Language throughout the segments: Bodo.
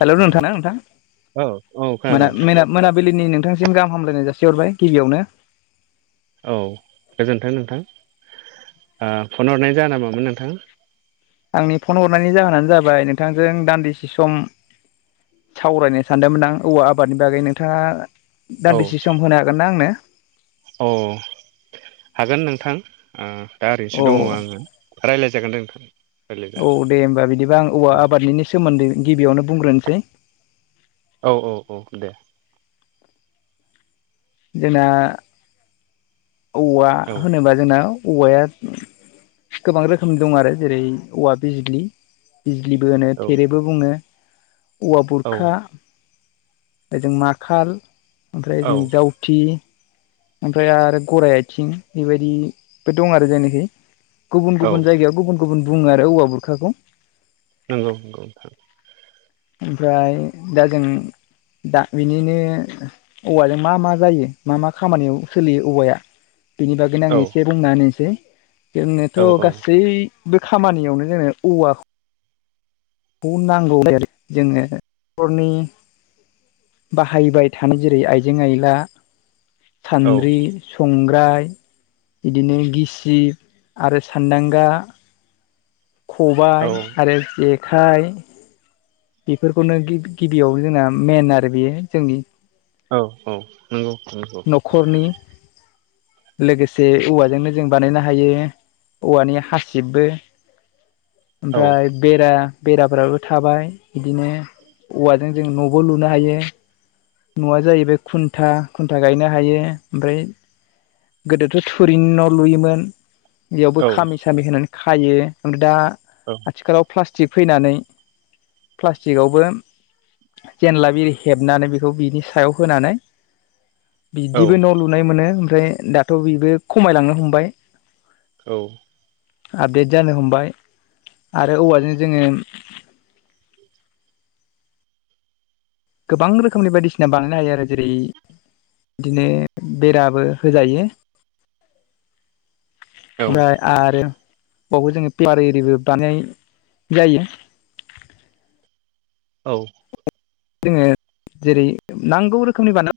हेल' नोंथाङा नोंथां औ औ मोन खोनादों नोंथां [unintelligible] मोनाबिलिनि नोंथांसिम गाहाम हामलायनाय जासिहरबाय गिबियावनो औ गोजोन्थों नोंथां फन हरनाय जाया नामामोन नोंथां आंनि फन हरनायनि जाहोनानो जाबाय नोंथांजों दान्दिसे सम सावरायनो सानदोंमोन आं औवा आबादनि बागै नोंथाङा दान्दिसे सम होनो हागोन ना आंनो अ हागोन नोंथां दा औ ओरैनोसो दङ आङो रायज्लाय जागोन दे नोंथां रायज्लाय औ जागोन दे होनोमबा बिदिबा आं औवा औ आबादनि सोमोन्दै गिबियावनो बुंग्रोनोसै औ औ औ दे जोंना औवा औ होनोबा जोंना औवाया गोबां रोखोमनि दं आरो जेरै औवा बिजलि बिजलिबो होनो औ थेरे बेबो बुङो औवा औ बुरखा जों नाखाल ओमफ्राय औ जों जावथि ओमफ्राय आरो गराइ आथिं बेबायदिबो दं आरो जायनाखि गुबुन औ गुबुन जायगायाव गुबुन गुबुन बुङो आरो औवा बुरखाखौ नंगौ नंगौ ओमफ्राय दा जों दा बिनिनो औवाजों मा मा जायो मा मा खामानियाव सोलियो औवाया बिनि बागैनो आङ औ एसे बुंोंना होनसै जोंनोथ' औ गासै। बे खामानियावनो जोंनो औवाखौ नांगौ आरोि। जोङो न'खरनि। बाहायबाय थानाय जेरै आइजें आयला औ सान्द्रि। संग्राय बिदिनो गिसिब आरो सान्दांगा। खबाय औ आरो जेखाइ। बेफोरखौनो गिबियाव जोंना मेन आरो बेयो जोंनि, औ औ नंगौ नंगौ। न'खरनि लोगोसे औवाजोंनो जों बानायनो हायो औवानि हासिबबो। औ ओमफ्राय बेरा बेराफ्राबो थाबाय। बिदिनो औवाजों जों न'बो लुनो हायो। न'आ जाहैबाय खुन्था खुन्था गायनो हायो ओमफ्राय। गोदोथ' थुरिनि न' लुयोमोन। बेयावबो औ खामि सामि होनानै खायो ओमफ्राय दा। औ। आथिखालाव प्लास्टिक फैनानै। प्लास्टिकआवबो। जेनला बिर हेबनानै बेखौ बिनि सायाव होनानै। औ बिदिबो न' लुनाय मोनो ओमफ्राय दाथ' बेबो खमायलांनो हमबाय। औ। आपडेट जानो हमबाय। आरो औवाजों जोङो। गोबां रोखोमनि बायदिसिना बानायनो हायो आरो जेरै। बिदिनो बेराबो होजायो। ओमफ्राय आरो। बेयावबो जोङो पियार एरिबो दानाय जायो। औ। जोङो जेरै नांगौ रोखोमनि। [unintelligible] [unintelligible] [unintelligible] [unintelligible] [unintelligible]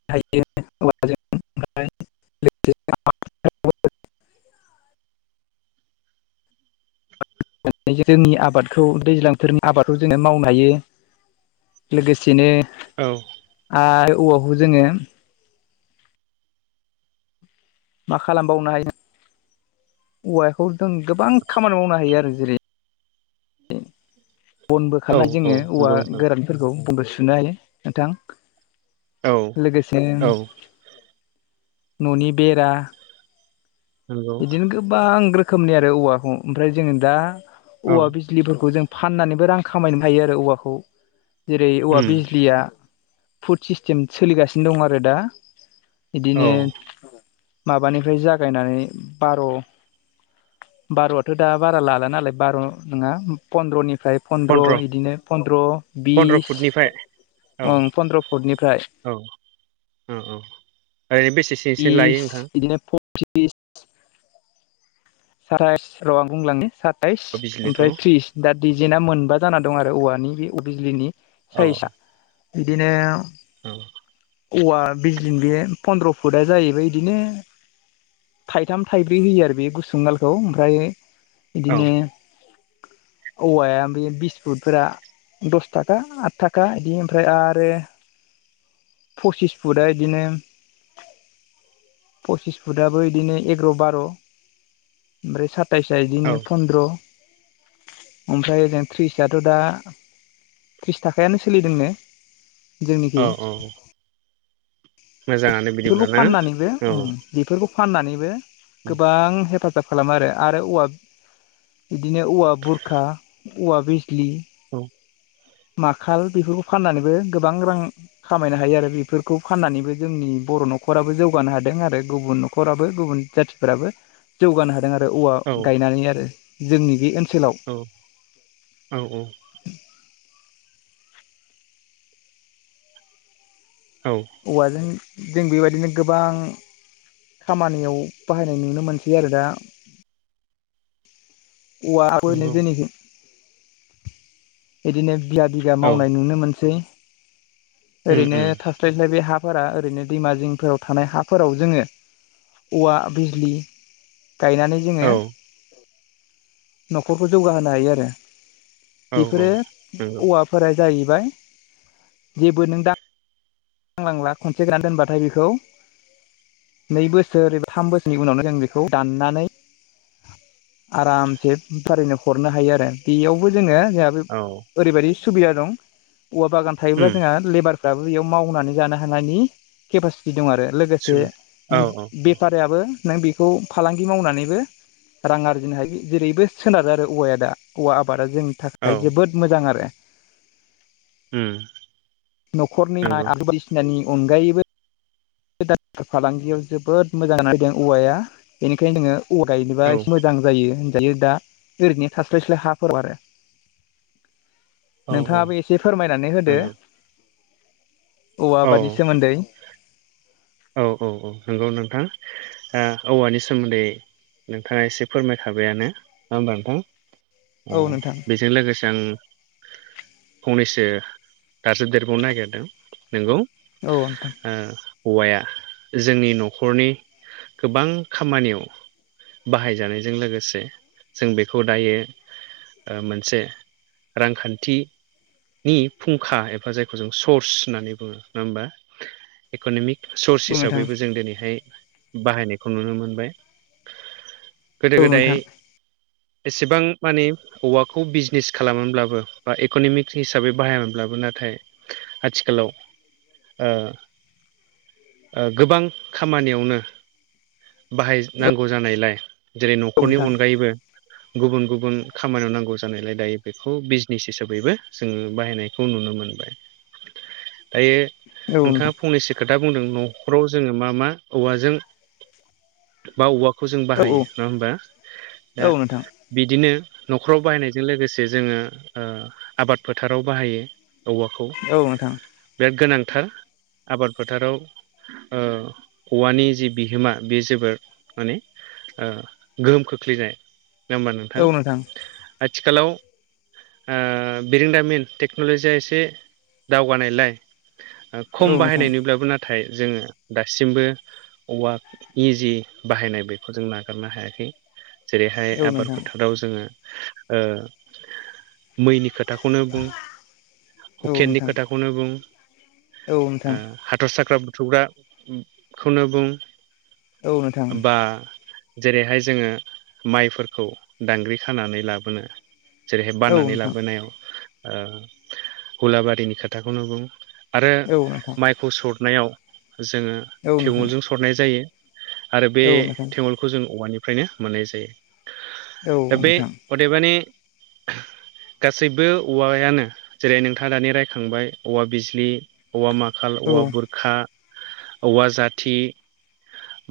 [unintelligible] थायो। जोंनि आबादखौ दैज्लांफोरनि आबादखौ जोङो मावनो हायो। लोगोसेनो। औ। आरो औवाखौ जोङो। मा खालामबावनो हायो औवाखौ जों गोबां खामानि मावनो हायो आरो जेरै। बनबो खालामना औ जोङो औवा नंगौ नोंथां गोरानफोरखौ बनबो सुनो हायो नोंथां। औ लोगोसे औ न'नि बेरा। नंगौ बिदिनो गोबां रोखोमनि आरो औवाखौ ओमफ्राय जोङो दा औ औवा बे। [unintelligible] जों फाननानैबो रां खामायनो हायो आरो औवाखौ। जेरै औवा उम बिजलिया। फुद सिस्टेम सोलिगासिनो दं आरो दा। औ बिदिनो माबानिफ्राय जागायनानै बार'। बार'थ' दा बारा लाला नालाय बार' नङा फन्द्र'निफ्राय। फन्द्र बिदिनो फन्द्र फन्द्र' बिस फुटनिफ्राय औ ओं पन्द्र' फुटनिफ्राय। औ औ औ ओरैनो बेसेसो। बिस बिदिनो फथ्रिस। साताइस [unintelligible] आं बुंलाांनो साताइस बिजलिखौ ओमफ्राय थ्रिस। दा डजेना मोनबा जाना दं आरो औवानि बे बिजलिनि औ साइजआ। बिदिनो। औ औवा बिजलिन बे फन्द्र' फुटआ जाहैबाय बिदिनो। थाइथाम थाइब्रै होयो आरो बे गुसुंगालखौ ओमफ्राय औ बिदिनो। औवाया ओ बिस फुटफोरा। दस थाखा आद थाखा बिदि ओमफ्राय आरो। फसिस फुटआ बिदिनो। पसिस फुटाबबो बिदिनो एगार' बार' ओमफ्राय सात। सताइसा औ बिदिनो फनन्द्र ओमफ्राय ओजों थ्रिसआथ' दा। थ्रिस थाखायानो सोलिदोंनो। औ जोंनिखि औ औ। बिदिब्ला बेफोरखौ ना फाननानै बो‌ औ ओ। बेफोरखौ फाननानैबो गोबां हेफाजाब। खालामो आरो। आरो औवा बिदिनो औवा बुरखा औवा बिजस्लि। औ। माखाल बेफोरखौ फाननानैबो गोबां रां। खामायनो हायो आरो बेफोरखौ फाननानैबो जोंनि बर' न'खराबो जौगानो हादों आरो गुबुन न'खराबो गुबुन जाथि। फोराबो जौगानो हादों आरो औवा औ गायनानै आरो जोंनि बे ओनसोलाव। औ औ औ। औ। औवाजों जों बेबायदिनो गोबां। खामानियाव बाहायनाय नुनो मोनसै आरो दा। औवाफोरनो नंगौ जोंनिखै बिदिनो। बिगा बिघा औ मावनाय नुनो मोनसै उम ओरैनो उम थास। स्लाय स्लाय बे हाफोरा ओरैनो दैमा जिंफोराव थानाय हाफोराव जोङो औवा बिजलि गायनानै औ जोङो न'खरखौ जौगाहोनो हायो आरो औ औ बेफोरो नंगौ औवा फोरा जाहैबाय जेबो नों दा नांलांला खनसे गायना दोनबाथाय बेखौ नै बोसोर एबा थाम बोसोरनि उनावनो जों बेखौ दाननानै आरामसे बेफारिनो हरनो हायो आरो बेयावबो जोङो जाहा औ ओरैबायदि सुबिदा दं औवा बागान थायोब्ला उम जोंहा लेबारफ्राबो बेयाव मावनानै जानो हानायनि केपासिटि दं आरो लोगोसे सुबि नों औ बेफारियाबो नों बेखौ फालांगि मावनानैबो रां आरजिनो हायो जेरैबो सोनारो आरो औवाया दा औवा आबादा जों औ थाखाय जोबोद मोजां आरो उम न'खरनि ना नंगौ [unintelligible] बायदिसिनानि अनगायैबो [inaudible] फालांगियाव जोबोद मोजां फैदों औवाया बेनिखायनो नोङो औवा गायनोबा औ एसे मोजां जायो होनजायो दा ओरैनो थास्लाय स्लाय हाफोराव आरो औ औ नोंथाङाबो एसे फोरमायनानै होदो नंगौ औवा औ आबादनि सोमोन्दै। औ औ औ नंगौ नोंथां ओ औवानि सोमोन्दै नोंथाङा एसे फोरमायखाबायानो ना होमबा नोंथां औ नोंथां अ बे जों लोगोसे आं फंनैसो दाजाब देरबावनो नागिरदों नोंगौ औ नोंथां ओ औवाया जोंनि न'खरनि गोबां खामानियाव बाहायजानायजों लोगोसे जों बेखौ दायो ओ मोनसे रांखान्थि नि फुंखा एबा जायखौ जों सर्स होननानै बुङो नङा होमबा इक'न'मिक सर्स औ नोंथां हिसाबैबो जों दिनैहाय बाहायनायखौ नुनो मोनबाय औ गोदो नोंथां गोदाय एसेबां माने औवाखौ बिजनेस खालामामोनब्लाबो बा इक'नमिक हिसाबै बाहायामोनब्लाबो नाथाय आथिखालाव ओ ओ गोबां खामानियावनो औ बाहायनांगौ जानायलाय जेरै औ नोंथां औ न'खरनि नोंथां अनगायैबो गुबुन गुबुन खामानियाव नांगौ जानायलाय दायो बेखौ बिजनेस हिसाबैबो जोङो बाहायनायखौ नुनो मोनबाय दायो औ नोंथाङा नोंथां फंनैसो खोथा बुंदों न'खराव जोङो मा मा औवाजों बा औवाखौ जों बाहायो नङा होमबा दा औ नोंथां बिदिनो न'खराव बाहायनायजों लोगोसे जोङो ओ आबाद फोथाराव बाहायो औवाखौ औ नोंथां बिराद गोनांथार आबाद फोथाराव। ओ औवानि जि बिहोमा बे जोबोर माने ओ गोहोम खोख्लैनाय नङा होमबा नोंथां आथिखालाव आ बिरोंदामिन टेक्न'लजिया एसे दावगानायलाय खम औ नोंथां बाहायनैब्लाबो ना थाय जोङो दासिमबो औवा नि जे बाहायनाय बेखौ जों नागारनो हायाखै जेरैहाय आबाद फोथाराव जोङो ओ मैनि खो थाखौनो बुं हुकेननि खोथाखौनो बुं औ ओ नोंथां हाथर साख्रा बुथुमग्राखौनो बुं औ नोंथां बा जेरैहाय जोङो माइफोरखौ दांग्रि खानानै लाबोनो जेरैहाय औ बाननानै नोंथां लाबोनायाव ओ हुलाबारिनि खोथाखौनो बुं आरो औ नोंथां माइ खौ सरनायाव जोङो औ नोंथां थेमलजों सरनाय जायो आरो बे औ नोंथां थे खौ जों औवानिफ्रायनो मोननाय जायो औ दा बे नोंथां अदेबानि गासैबो औवायानो जेरै नोंथाङा दानि रायखांबाय औवा बिजी औवा माखाल औ औवा बुरखा औवा जाथि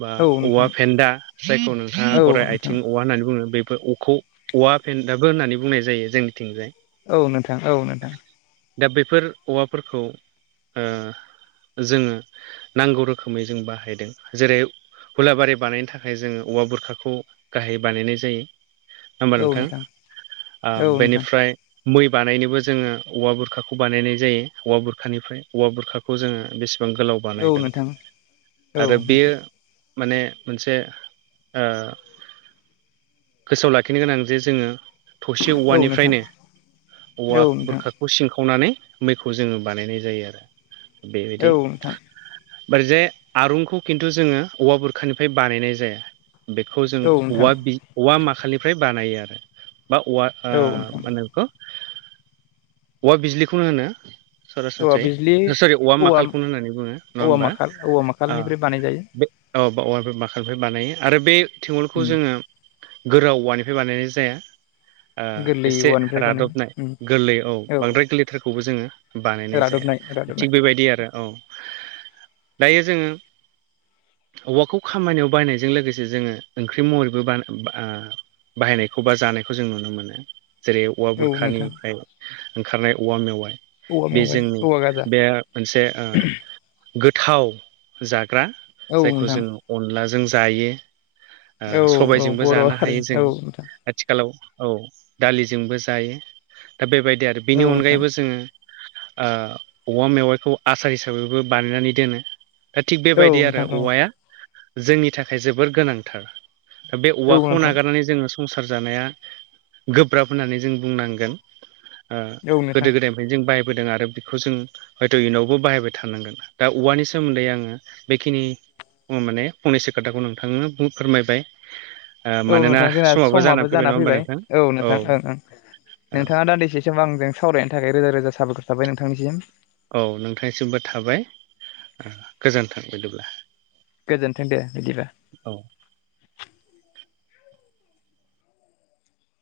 बा औ औवा नोंथां फेन्दा जायखौ नोंथाङा औ गराय नोंथां आथिं औवा होननानै बुङो बेफोर खौ औवा फेनदाबो होननानै बुंनाय जायो जोंनिथिंजाय औ नोंथां औ नोंथां दा बेफोर औवाफोरखौ ओ जोङो नांगौ रोखोमै जों बाहायदों जेरै हुलाबारि बानायनो थाखाय जोङो औवा बुरखाखौ गाहायै बानायनाय जायो नङा होमबा नोंथां औ नोंथां औ ओ नोंथां औ नोंथां बेनिफ्राय मै बानायनोबो जोङो औवा बुरखाखौ बानायनाय जायो औवा बुरखानिफ्राय औवा बुरखाखौ जोङो बेसेबां गोलाव बानायगोन औ आरो नोंथां बेयो माने मोनसे ओ गोसोआव लाखिनो गोनां जे जोङो थसे औ नोंथां औवानिफ्रायनो औवा औ नोंथां बुरखाखौ सिंखावनानै मैखौ जोङो बानायनाय जायो आरो बेबायदि औ ओरैजाय आरुनखौ खिन्थु जोङो औवा बुरखानिफ्राय बानायनाय जाया बेखौ जों नोंथां औवा बि औवा माखानिफ्राय बानायो आरो बा औवा ओ औ नोंथां मा होनो औवा बिजलिखौनो होनो औवा बिजलि सरासनस्रायै [unintelligible] औवा माखालखौनो होननानै बुङो नङा औवा होमबा माखाल औवा ओ माखालनिफ्राय बानायजायो बे औ औवा बाखाननिफ्राय बानायो आरो बे थिगलखौ जोङो गोरा औवानिफ्राय बानायनाय जाया ओ गोरलै एसे औवा रादबनाय गोरलै औ बांद्राय गोरलै बोथारखौबो जोङो बानायनाय जाया रादबनाय रादबनाय थिग बेबायदि आरो औ दायो जोङो औवाखौ खामानियाव बायनायजों लोगोसे जोङो ओंख्रि महरैबो बा ओ बाहायनायखौ बा जानायखौ जों नुनो मोनो जेरै औवा औ नोंथां बुरखानिफ्राय ओंखारनाय औवा मेवाय औवा बे मेवाइ जोंनि औवा गाजा बे मोनसे ओ गोथाव जाग्रा औ जायखौ नोंथां जोङो अनलाजों जायो ओ औ औ सबायजोंबो बर' जानो हायो हारिनि जों औ नोंथां आथिखालाव औ दालिजोंबो जायो दा बेबायदि आरो औ बेनि नोंथां अनगायैबो जोङो ओ औवा मेवाइखौ आसार हिसाबैबो बानायनानै दोनो दा थिग औ बेबायदि आरो नोंथां औ औवाया जोंनि थाखाय जोबोर गोनांथार बे औ औवाखौ नोंथां नागारनानै जोङो संसार जानाया गोब्राब होननानै जों बुंनांगोन ओ औ नोंथां गोदो गोदायनिफ्रायनो जों बायबोदों आरो बेखौ जों हयथ' इयनावबो बाहायबाय थानांगोन दा औवानि सोमोन्दै आङो बेखिनि अ माने फंनैसो खोथाखौ नोंथांनो फोरमायबाय ओ औ मानोना नोंथां जोंना समाबो जानानै जाना नङा होमबा फैबाय नोंथां औ नोंथां ओं ओं औ नोंथाङा दान्दिसे समाव आंजों सावरायनो थाखाय रोजा रोजा साबायखर थाबाय नोंथांनिसिम औ नोंथांनिसिमबो थाबाय गोजोनथों बिदिब्ला गोजोन्थों दे बिदिबा औ